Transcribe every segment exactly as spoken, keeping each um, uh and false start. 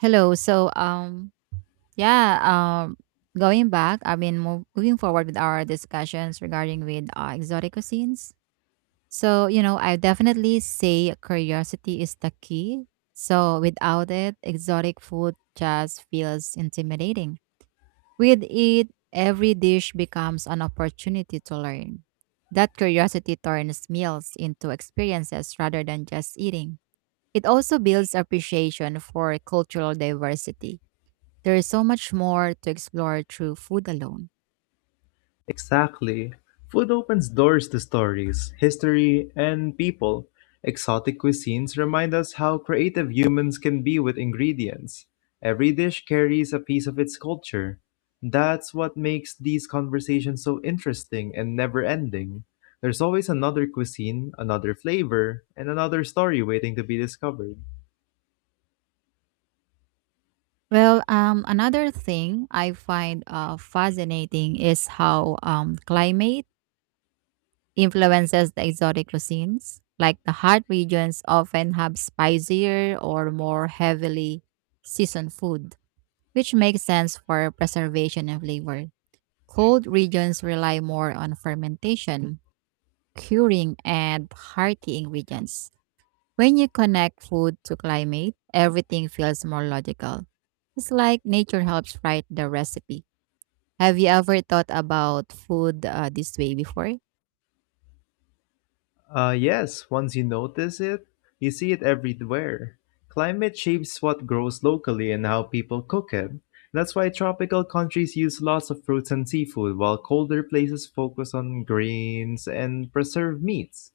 Hello. So, um, yeah, um, going back, I mean, mov- moving forward with our discussions regarding with uh, exotic cuisines. So, you know, I definitely say curiosity is the key. So, without it, exotic food just feels intimidating. With it, every dish becomes an opportunity to learn. That curiosity turns meals into experiences rather than just eating. It also builds appreciation for cultural diversity. There is so much more to explore through food alone. Exactly. Food opens doors to stories, history, and people. Exotic cuisines remind us how creative humans can be with ingredients. Every dish carries a piece of its culture. That's what makes these conversations so interesting and never ending. There's always another cuisine, another flavor, and another story waiting to be discovered. Well, um, another thing I find uh, fascinating is how um, climate influences the exotic cuisines. Like, the hot regions often have spicier or more heavily seasoned food, which makes sense for preservation and flavor. Cold regions rely more on fermentation, curing, and hearty ingredients. When you connect food to climate, everything feels more logical. It's like nature helps write the recipe. Have you ever thought about food uh, this way before? Uh, yes, once you notice it, you see it everywhere. Climate shapes what grows locally and how people cook it. That's why tropical countries use lots of fruits and seafood, while colder places focus on grains and preserved meats.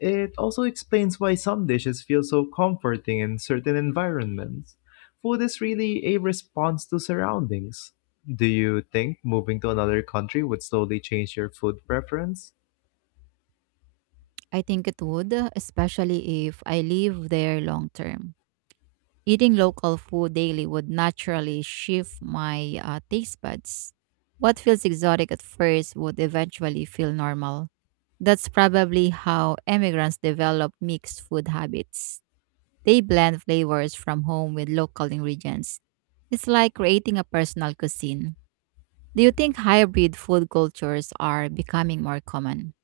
It also explains why some dishes feel so comforting in certain environments. Food is really a response to surroundings. Do you think moving to another country would slowly change your food preference? I think it would, especially if I live there long term. Eating local food daily would naturally shift my uh, taste buds. What feels exotic at first would eventually feel normal. That's probably how immigrants develop mixed food habits. They blend flavors from home with local ingredients. It's like creating a personal cuisine. Do you think hybrid food cultures are becoming more common?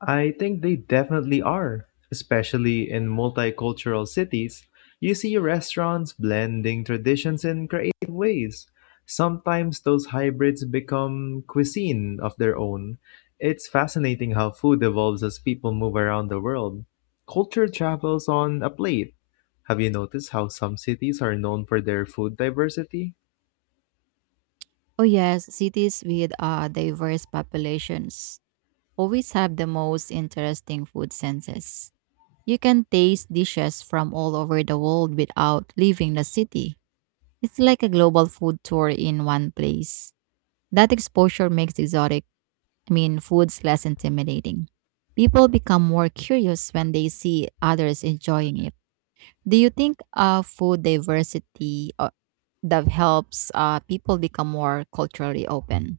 I think they definitely are, especially in multicultural cities. You see restaurants blending traditions in creative ways. Sometimes those hybrids become cuisine of their own. It's fascinating how food evolves as people move around the world. Culture travels on a plate. Have you noticed how some cities are known for their food diversity? Oh, yes, cities with uh, diverse populations always have the most interesting food senses. You can taste dishes from all over the world without leaving the city. It's like a global food tour in one place. That exposure makes exotic I mean, food's less intimidating. People become more curious when they see others enjoying it. Do you think uh, food diversity uh, that helps uh, people become more culturally open?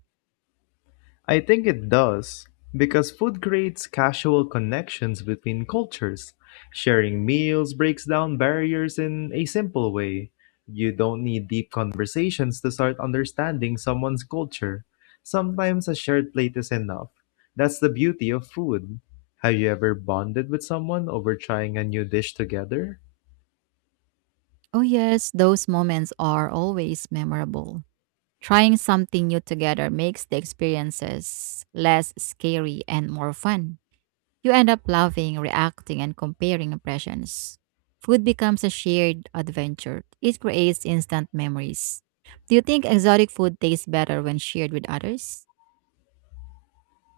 I think it does, because food creates casual connections between cultures. Sharing meals breaks down barriers in a simple way. You don't need deep conversations to start understanding someone's culture. Sometimes a shared plate is enough. That's the beauty of food. Have you ever bonded with someone over trying a new dish together? Oh, yes, those moments are always memorable. Trying something new together makes the experiences less scary and more fun. You end up laughing, reacting, and comparing impressions. Food becomes a shared adventure. It creates instant memories. Do you think exotic food tastes better when shared with others?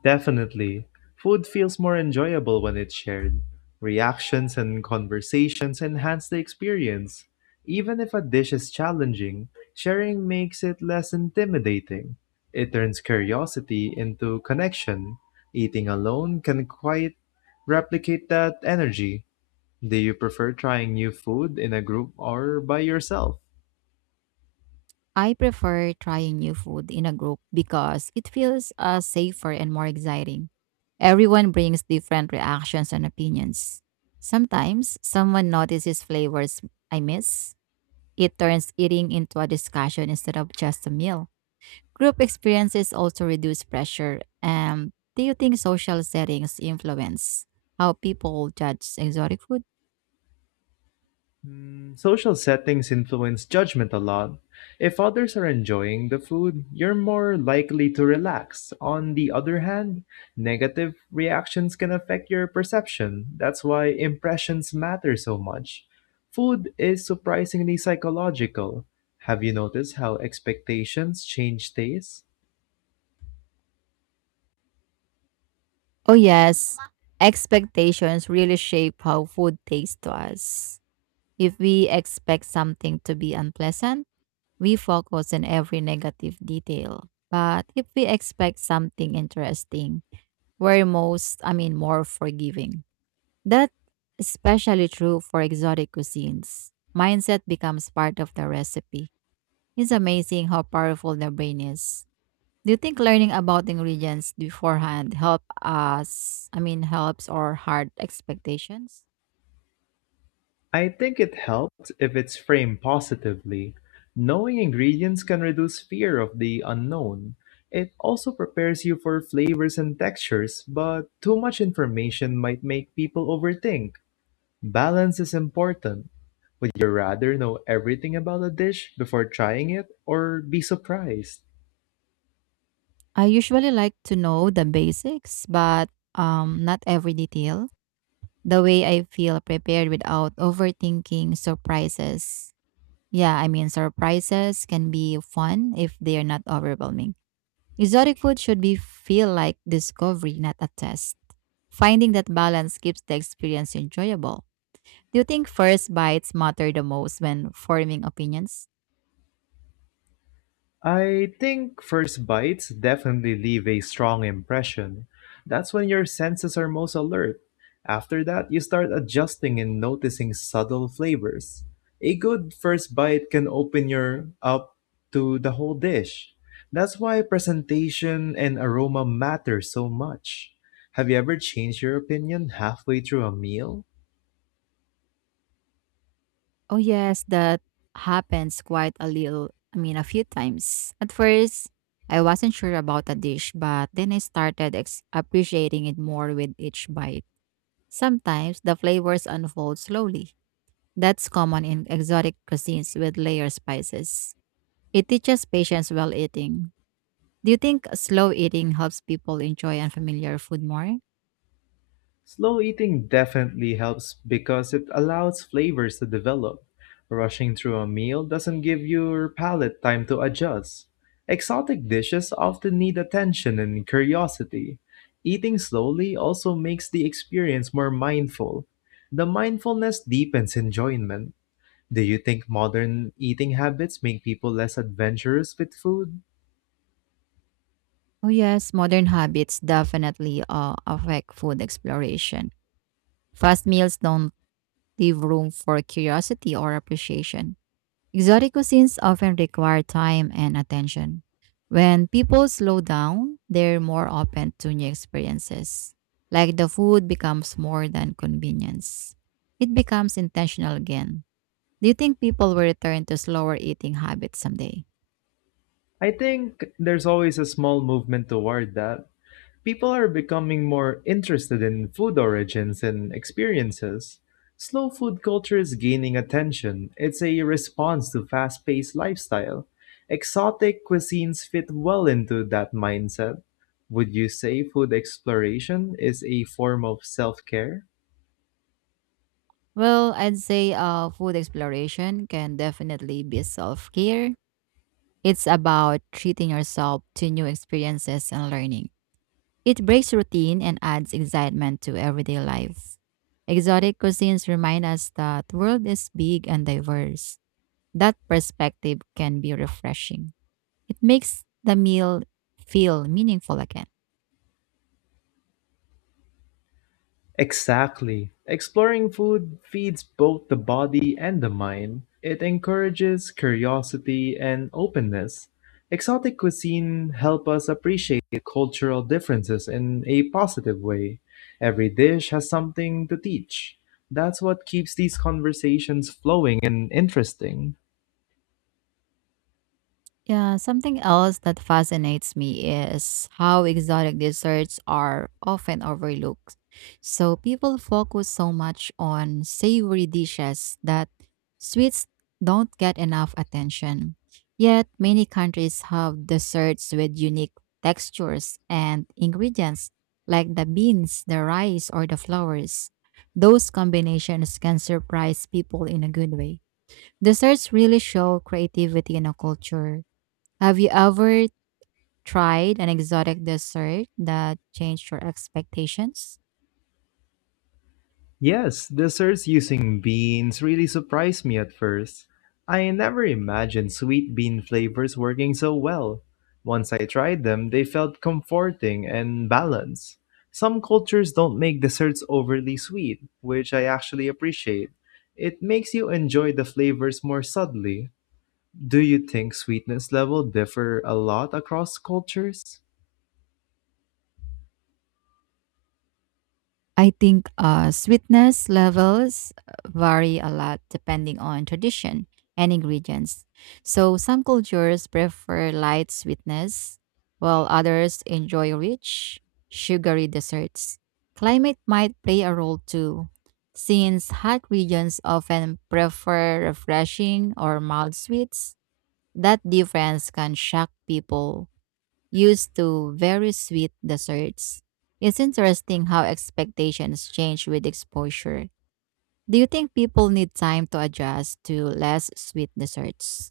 Definitely. Food feels more enjoyable when it's shared. Reactions and conversations enhance the experience. Even if a dish is challenging, sharing makes it less intimidating. It turns curiosity into connection. Eating alone can quite replicate that energy. Do you prefer trying new food in a group or by yourself? I prefer trying new food in a group because it feels uh, safer and more exciting. Everyone brings different reactions and opinions. Sometimes someone notices flavors I miss. It turns eating into a discussion instead of just a meal. Group experiences also reduce pressure. Um, do you think social settings influence how people judge exotic food? Social settings influence judgment a lot. If others are enjoying the food, you're more likely to relax. On the other hand, negative reactions can affect your perception. That's why impressions matter so much. Food is surprisingly psychological. Have you noticed how expectations change tastes? Oh, yes. Expectations really shape how food tastes to us. If we expect something to be unpleasant, we focus on every negative detail. But if we expect something interesting, we're most, I mean, more forgiving. That's especially true for exotic cuisines. Mindset becomes part of the recipe. It's amazing how powerful the brain is. Do you think learning about ingredients beforehand help us, I mean helps or hard expectations? I think it helped if it's framed positively. Knowing ingredients can reduce fear of the unknown. It also prepares you for flavors and textures, but too much information might make people overthink. Balance is important. Would you rather know everything about a dish before trying it or be surprised? I usually like to know the basics, but um not every detail. The way I feel prepared without overthinking surprises. Yeah, I mean, surprises can be fun if they are not overwhelming. Exotic food should be feel like discovery, not a test. Finding that balance keeps the experience enjoyable. Do you think first bites matter the most when forming opinions? I think first bites definitely leave a strong impression. That's when your senses are most alert. After that, you start adjusting and noticing subtle flavors. A good first bite can open your up to the whole dish. That's why presentation and aroma matter so much. Have you ever changed your opinion halfway through a meal? Oh, yes, that happens quite a little, I mean a few times. At first, I wasn't sure about a dish, but then I started ex- appreciating it more with each bite. Sometimes the flavors unfold slowly. That's common in exotic cuisines with layered spices. It teaches patience while eating. Do you think slow eating helps people enjoy unfamiliar food more? Slow eating definitely helps because it allows flavors to develop. Rushing through a meal doesn't give your palate time to adjust. Exotic dishes often need attention and curiosity. Eating slowly also makes the experience more mindful. The mindfulness deepens enjoyment. Do you think modern eating habits make people less adventurous with food? Oh, yes, modern habits definitely uh, affect food exploration. Fast meals don't leave room for curiosity or appreciation. Exotic cuisines often require time and attention. When people slow down, they're more open to new experiences. Like, the food becomes more than convenience. It becomes intentional again. Do you think people will return to slower eating habits someday? I think there's always a small movement toward that. People are becoming more interested in food origins and experiences. Slow food culture is gaining attention. It's a response to fast paced lifestyle. Exotic cuisines fit well into that mindset. Would you say food exploration is a form of self care? Well, I'd say uh, food exploration can definitely be self care. It's about treating yourself to new experiences and learning. It breaks routine and adds excitement to everyday life. Exotic cuisines remind us that the world is big and diverse. That perspective can be refreshing. It makes the meal feel meaningful again. Exactly. Exploring food feeds both the body and the mind. It encourages curiosity and openness. Exotic cuisine help us appreciate cultural differences in a positive way. Every dish has something to teach. That's what keeps these conversations flowing and interesting. Yeah, something else that fascinates me is how exotic desserts are often overlooked. So, people focus so much on savory dishes that sweets don't get enough attention. Yet many countries have desserts with unique textures and ingredients, like the beans, the rice, or the flowers. Those combinations can surprise people in a good way. Desserts really show creativity in a culture. Have you ever tried an exotic dessert that changed your expectations? Yes, desserts using beans really surprised me at first. I never imagined sweet bean flavors working so well. Once I tried them, they felt comforting and balanced. Some cultures don't make desserts overly sweet, which I actually appreciate. It makes you enjoy the flavors more subtly. Do you think sweetness level differ a lot across cultures? I think uh, sweetness levels uh, vary a lot depending on tradition and ingredients. So, some cultures prefer light sweetness, while others enjoy rich, sugary desserts. Climate might play a role too, since hot regions often prefer refreshing or mild sweets. That difference can shock people used to very sweet desserts. It's interesting how expectations change with exposure. Do you think people need time to adjust to less sweet desserts?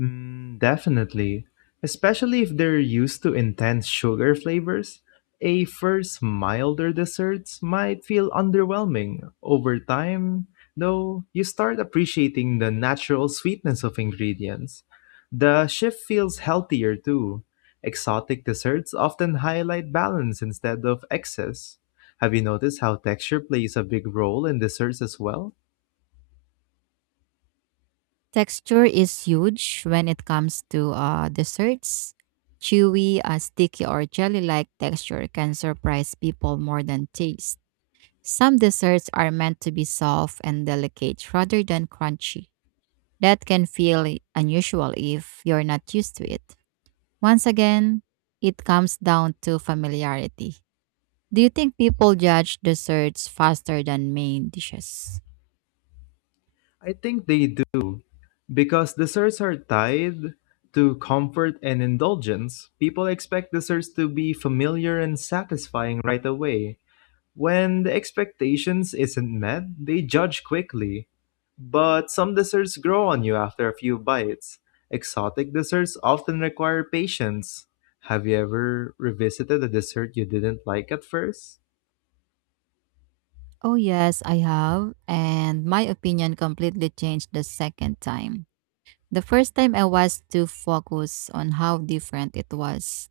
Mm, definitely. Especially if they're used to intense sugar flavors, a first milder desserts might feel underwhelming. Over time, though, you start appreciating the natural sweetness of ingredients. The shift feels healthier too. Exotic desserts often highlight balance instead of excess. Have you noticed how texture plays a big role in desserts as well? Texture is huge when it comes to uh, desserts. Chewy, uh, sticky, or jelly like texture can surprise people more than taste. Some desserts are meant to be soft and delicate rather than crunchy. That can feel unusual if you're not used to it. Once again, it comes down to familiarity. Do you think people judge desserts faster than main dishes? I think they do. Because desserts are tied to comfort and indulgence, people expect desserts to be familiar and satisfying right away. When the expectations isn't met, they judge quickly. But some desserts grow on you after a few bites. Exotic desserts often require patience. Have you ever revisited a dessert you didn't like at first? Oh, yes, I have. And my opinion completely changed the second time. The first time I was too focused on how different it was.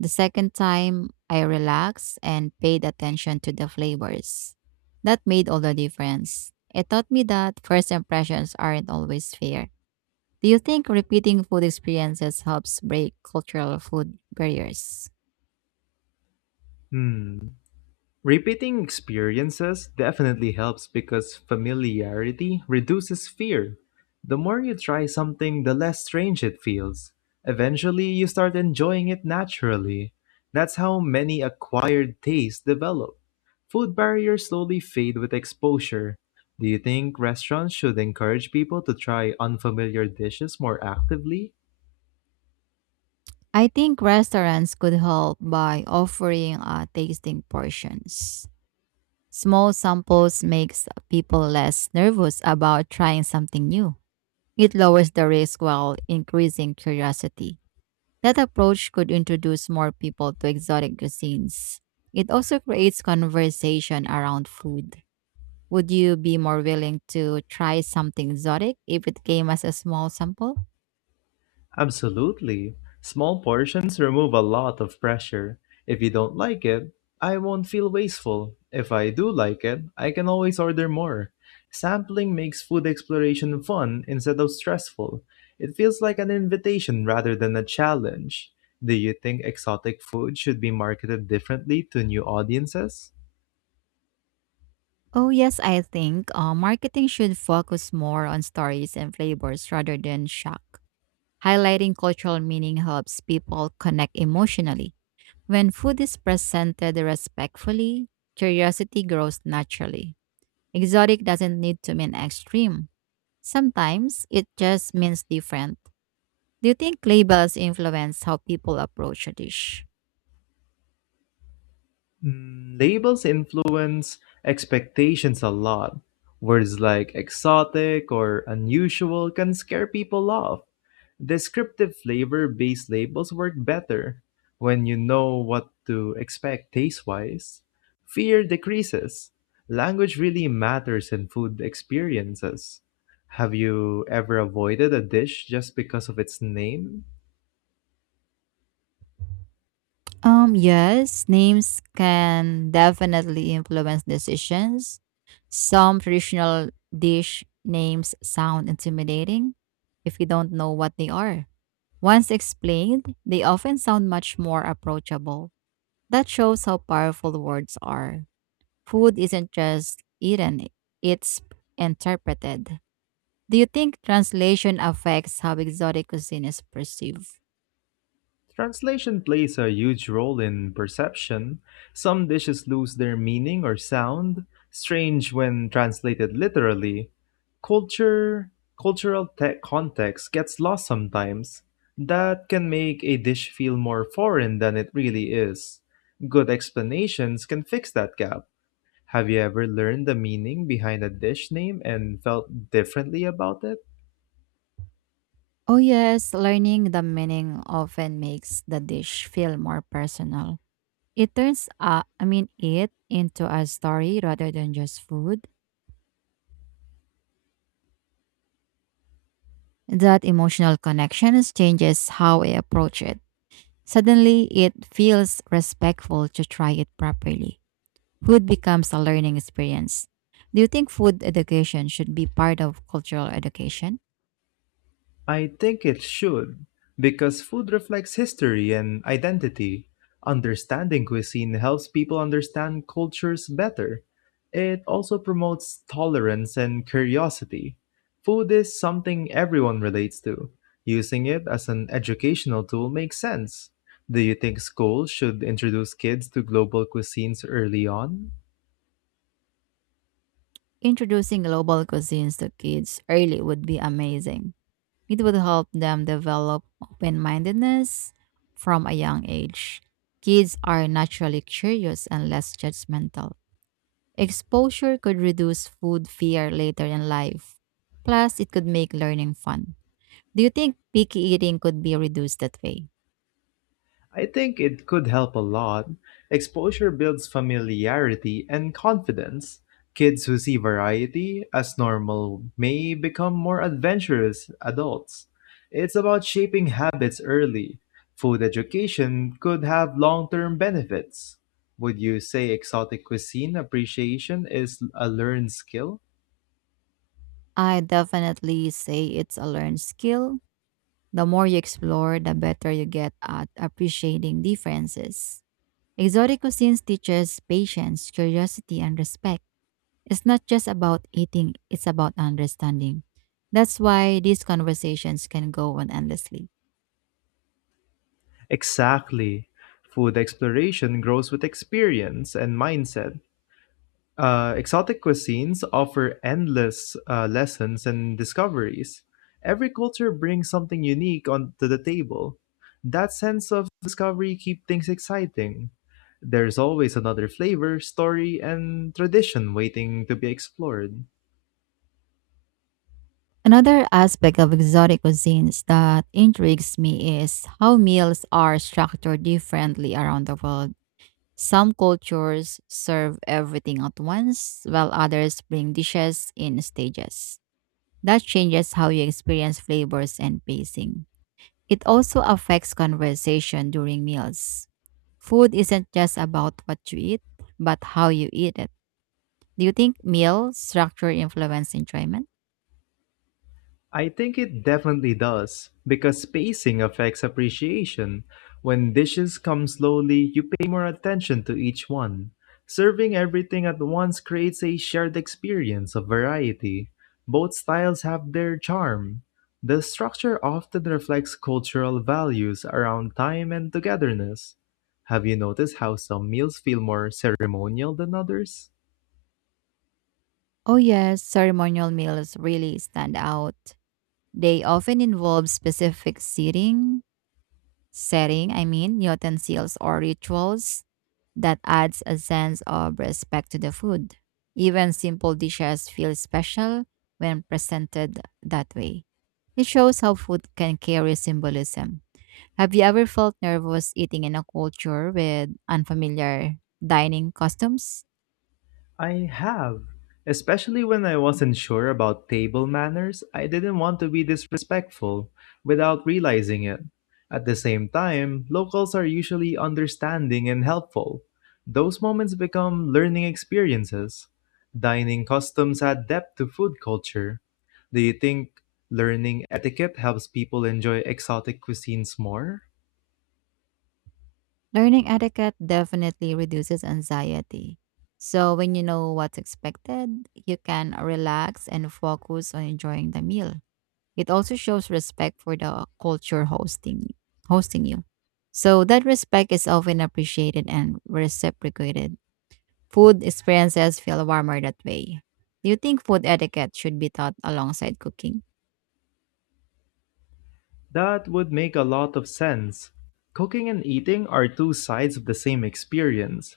The second time I relaxed and paid attention to the flavors. That made all the difference. It taught me that first impressions aren't always fair. Do you think repeating food experiences helps break cultural food barriers? Hmm. Repeating experiences definitely helps because familiarity reduces fear. The more you try something, the less strange it feels. Eventually, you start enjoying it naturally. That's how many acquired tastes develop. Food barriers slowly fade with exposure. Do you think restaurants should encourage people to try unfamiliar dishes more actively? I think restaurants could help by offering uh, tasting portions. Small samples makes people less nervous about trying something new. It lowers the risk while increasing curiosity. That approach could introduce more people to exotic cuisines. It also creates conversation around food. Would you be more willing to try something exotic if it came as a small sample? Absolutely. Small portions remove a lot of pressure. If you don't like it, I won't feel wasteful. If I do like it, I can always order more. Sampling makes food exploration fun instead of stressful. It feels like an invitation rather than a challenge. Do you think exotic food should be marketed differently to new audiences? Oh, yes, I think uh, marketing should focus more on stories and flavors rather than shock. Highlighting cultural meaning helps people connect emotionally. When food is presented respectfully, curiosity grows naturally. Exotic doesn't need to mean extreme. Sometimes it just means different. Do you think labels influence how people approach a dish? Mm, labels influence expectations a lot. Words like exotic or unusual can scare people off. Descriptive flavor based labels work better when you know what to expect taste wise. Fear decreases. Language really matters in food experiences. Have you ever avoided a dish just because of its name? Um, yes, names can definitely influence decisions. Some traditional dish names sound intimidating if you don't know what they are. Once explained, they often sound much more approachable. That shows how powerful words are. Food isn't just eaten, it's interpreted. Do you think translation affects how exotic cuisine is perceived? Translation plays a huge role in perception. Some dishes lose their meaning or sound, strange when translated literally. Culture, cultural te- context gets lost sometimes. That can make a dish feel more foreign than it really is. Good explanations can fix that gap. Have you ever learned the meaning behind a dish name and felt differently about it? Oh, yes, learning the meaning often makes the dish feel more personal. It turns, uh, I mean, it into a story rather than just food. That emotional connection changes how I approach it. Suddenly, it feels respectful to try it properly. Food becomes a learning experience. Do you think food education should be part of cultural education? I think it should, because food reflects history and identity. Understanding cuisine helps people understand cultures better. It also promotes tolerance and curiosity. Food is something everyone relates to. Using it as an educational tool makes sense. Do you think schools should introduce kids to global cuisines early on? Introducing global cuisines to kids early would be amazing. It would help them develop open mindedness from a young age. Kids are naturally curious and less judgmental. Exposure could reduce food fear later in life. Plus, it could make learning fun. Do you think picky eating could be reduced that way? I think it could help a lot. Exposure builds familiarity and confidence. Kids who see variety as normal may become more adventurous adults. It's about shaping habits early. Food education could have long term benefits. Would you say exotic cuisine appreciation is a learned skill? I definitely say it's a learned skill. The more you explore, the better you get at appreciating differences. Exotic cuisines teaches patience, curiosity, and respect. It's not just about eating, it's about understanding. That's why these conversations can go on endlessly. Exactly. Food exploration grows with experience and mindset. Uh, exotic cuisines offer endless uh, lessons and discoveries. Every culture brings something unique onto the table. That sense of discovery keeps things exciting. There's always another flavor, story, and tradition waiting to be explored. Another aspect of exotic cuisines that intrigues me is how meals are structured differently around the world. Some cultures serve everything at once, while others bring dishes in stages. That changes how you experience flavors and pacing. It also affects conversation during meals. Food isn't just about what you eat, but how you eat it. Do you think meal structure influence enjoyment? I think it definitely does, because spacing affects appreciation. When dishes come slowly, you pay more attention to each one. Serving everything at once creates a shared experience of variety. Both styles have their charm. The structure often reflects cultural values around time and togetherness. Have you noticed how some meals feel more ceremonial than others? Oh, yes, ceremonial meals really stand out. They often involve specific seating, setting, I mean, utensils or rituals that adds a sense of respect to the food. Even simple dishes feel special when presented that way. It shows how food can carry symbolism. Have you ever felt nervous eating in a culture with unfamiliar dining customs? I have. Especially when I wasn't sure about table manners, I didn't want to be disrespectful without realizing it. At the same time, locals are usually understanding and helpful. Those moments become learning experiences. Dining customs add depth to food culture. Do you think learning etiquette helps people enjoy exotic cuisines more? Learning etiquette definitely reduces anxiety. So, when you know what's expected, you can relax and focus on enjoying the meal. It also shows respect for the culture hosting hosting you. So, that respect is often appreciated and reciprocated. Food experiences feel warmer that way. Do you think food etiquette should be taught alongside cooking? That would make a lot of sense. Cooking and eating are two sides of the same experience.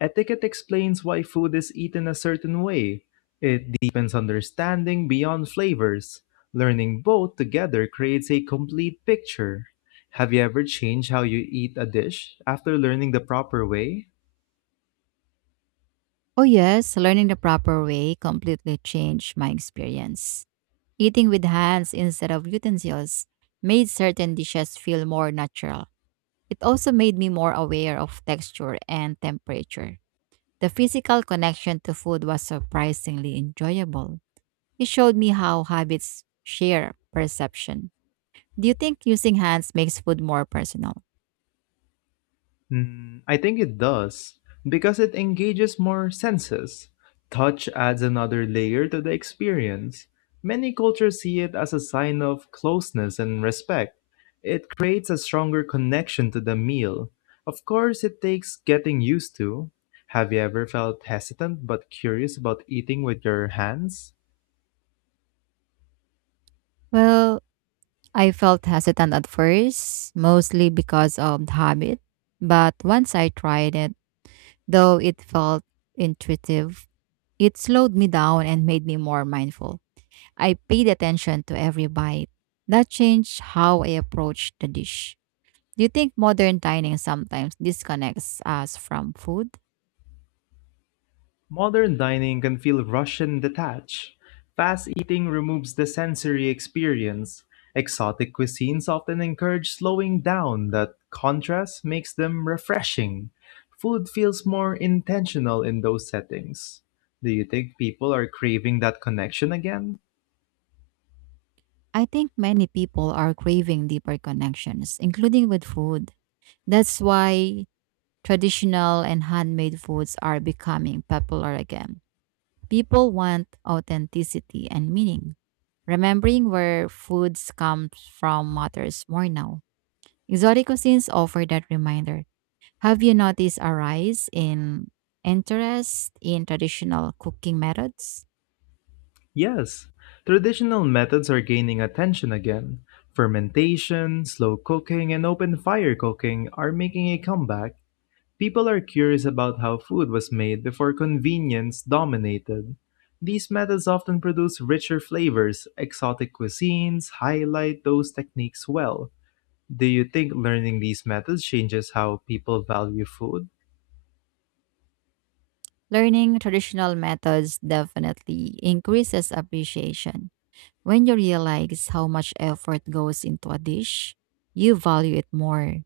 Etiquette explains why food is eaten a certain way. It deepens understanding beyond flavors. Learning both together creates a complete picture. Have you ever changed how you eat a dish after learning the proper way? Oh, yes, learning the proper way completely changed my experience. Eating with hands instead of utensils made certain dishes feel more natural. It also made me more aware of texture and temperature. The physical connection to food was surprisingly enjoyable. It showed me how habits share perception. Do you think using hands makes food more personal? Mm, I think it does, because it engages more senses. Touch adds another layer to the experience. Many cultures see it as a sign of closeness and respect. It creates a stronger connection to the meal. Of course, it takes getting used to. Have you ever felt hesitant but curious about eating with your hands? Well, I felt hesitant at first, mostly because of the habit. But once I tried it, though it felt intuitive, it slowed me down and made me more mindful. I paid attention to every bite. That changed how I approached the dish. Do you think modern dining sometimes disconnects us from food? Modern dining can feel Russian detached. Fast eating removes the sensory experience. Exotic cuisines often encourage slowing down, that contrast makes them refreshing. Food feels more intentional in those settings. Do you think people are craving that connection again? I think many people are craving deeper connections, including with food. That's why traditional and handmade foods are becoming popular again. People want authenticity and meaning. Remembering where foods come from matters more now. Exotic cuisines offer that reminder. Have you noticed a rise in interest in traditional cooking methods? Yes, traditional methods are gaining attention again. Fermentation, slow cooking, and open fire cooking are making a comeback. People are curious about how food was made before convenience dominated. These methods often produce richer flavors. Exotic cuisines highlight those techniques well. Do you think learning these methods changes how people value food? Learning traditional methods definitely increases appreciation. When you realize how much effort goes into a dish, you value it more.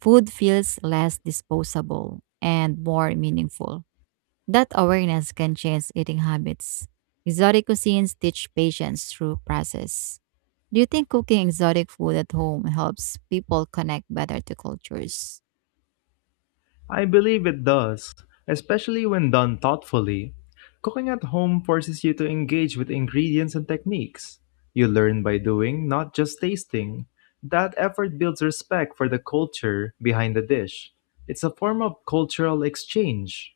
Food feels less disposable and more meaningful. That awareness can change eating habits. Exotic cuisines teach patience through process. Do you think cooking exotic food at home helps people connect better to cultures? I believe it does, especially when done thoughtfully. Cooking at home forces you to engage with ingredients and techniques. You learn by doing, not just tasting. That effort builds respect for the culture behind the dish. It's a form of cultural exchange.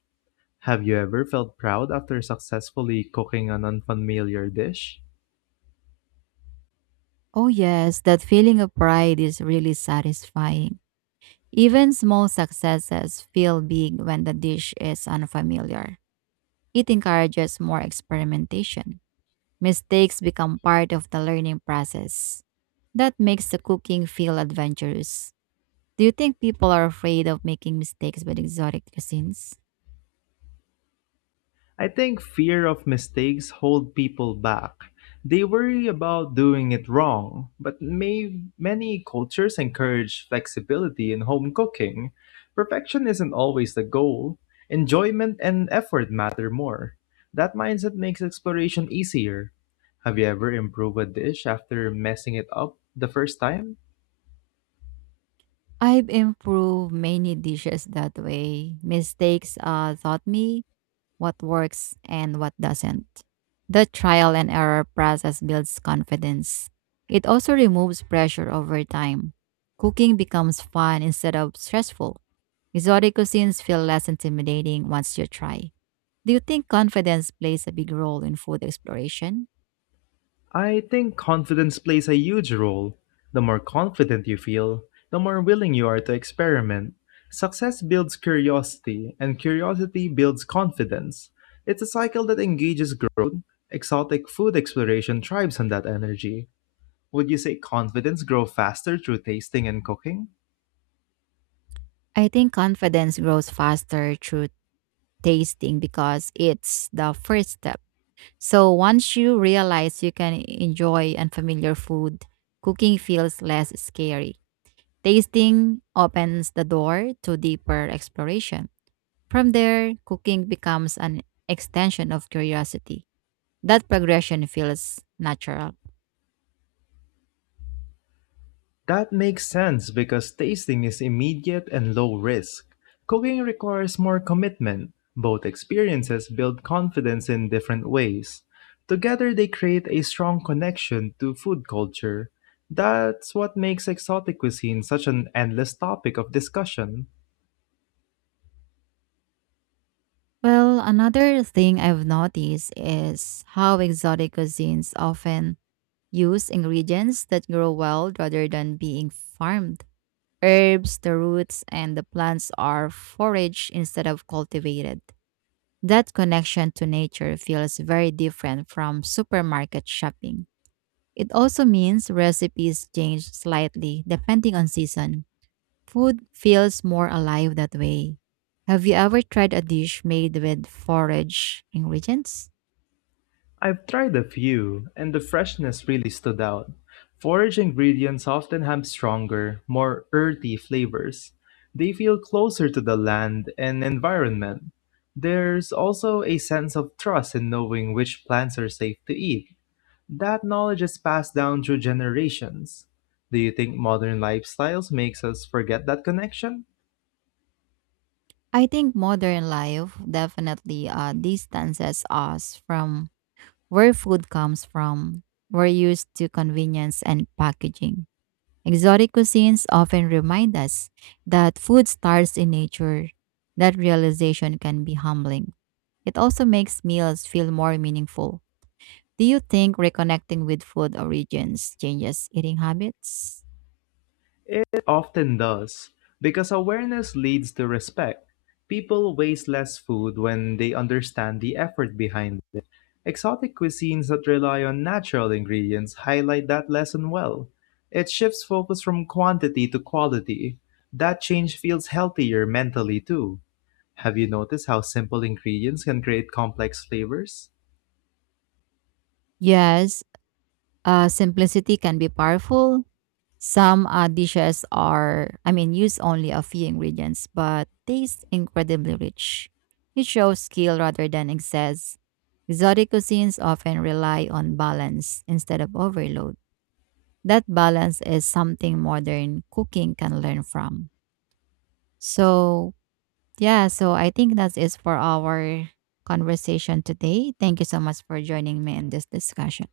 Have you ever felt proud after successfully cooking an unfamiliar dish? Oh, yes, that feeling of pride is really satisfying. Even small successes feel big when the dish is unfamiliar. It encourages more experimentation. Mistakes become part of the learning process. That makes the cooking feel adventurous. Do you think people are afraid of making mistakes with exotic cuisines? I think fear of mistakes hold people back. They worry about doing it wrong, but may, many cultures encourage flexibility in home cooking. Perfection isn't always the goal. Enjoyment and effort matter more. That mindset makes exploration easier. Have you ever improved a dish after messing it up the first time? I've improved many dishes that way. Mistakes uh, taught me what works and what doesn't. The trial and error process builds confidence. It also removes pressure over time. Cooking becomes fun instead of stressful. Exotic cuisines feel less intimidating once you try. Do you think confidence plays a big role in food exploration? I think confidence plays a huge role. The more confident you feel, the more willing you are to experiment. Success builds curiosity, and curiosity builds confidence. It's a cycle that engages growth. Exotic food exploration thrives on that energy. Would you say confidence grow faster through tasting and cooking? I think confidence grows faster through tasting because it's the first step. So, once you realize you can enjoy unfamiliar food, cooking feels less scary. Tasting opens the door to deeper exploration. From there, cooking becomes an extension of curiosity. That progression feels natural. That makes sense because tasting is immediate and low risk. Cooking requires more commitment. Both experiences build confidence in different ways. Together, they create a strong connection to food culture. That's what makes exotic cuisine such an endless topic of discussion. Well, another thing I've noticed is how exotic cuisines often use ingredients that grow wild rather than being farmed. Herbs, the roots, and the plants are foraged instead of cultivated. That connection to nature feels very different from supermarket shopping. It also means recipes change slightly depending on season. Food feels more alive that way. Have you ever tried a dish made with forage ingredients? I've tried a few, and the freshness really stood out. Forage ingredients often have stronger, more earthy flavors. They feel closer to the land and environment. There's also a sense of trust in knowing which plants are safe to eat. That knowledge is passed down through generations. Do you think modern lifestyles makes us forget that connection? I think modern life definitely uh, distances us from where food comes from. We're used to convenience and packaging. Exotic cuisines often remind us that food starts in nature. That realization can be humbling. It also makes meals feel more meaningful. Do you think reconnecting with food origins changes eating habits? It often does, because awareness leads to respect. People waste less food when they understand the effort behind it. Exotic cuisines that rely on natural ingredients highlight that lesson well. It shifts focus from quantity to quality. That change feels healthier mentally, too. Have you noticed how simple ingredients can create complex flavors? Yes. Uh, simplicity can be powerful. Some uh, dishes are, I mean, use only a few ingredients, but taste incredibly rich. It shows skill rather than excess. Exotic cuisines often rely on balance instead of overload. That balance is something modern cooking can learn from. So, yeah, so I think that is for our conversation today. Thank you so much for joining me in this discussion.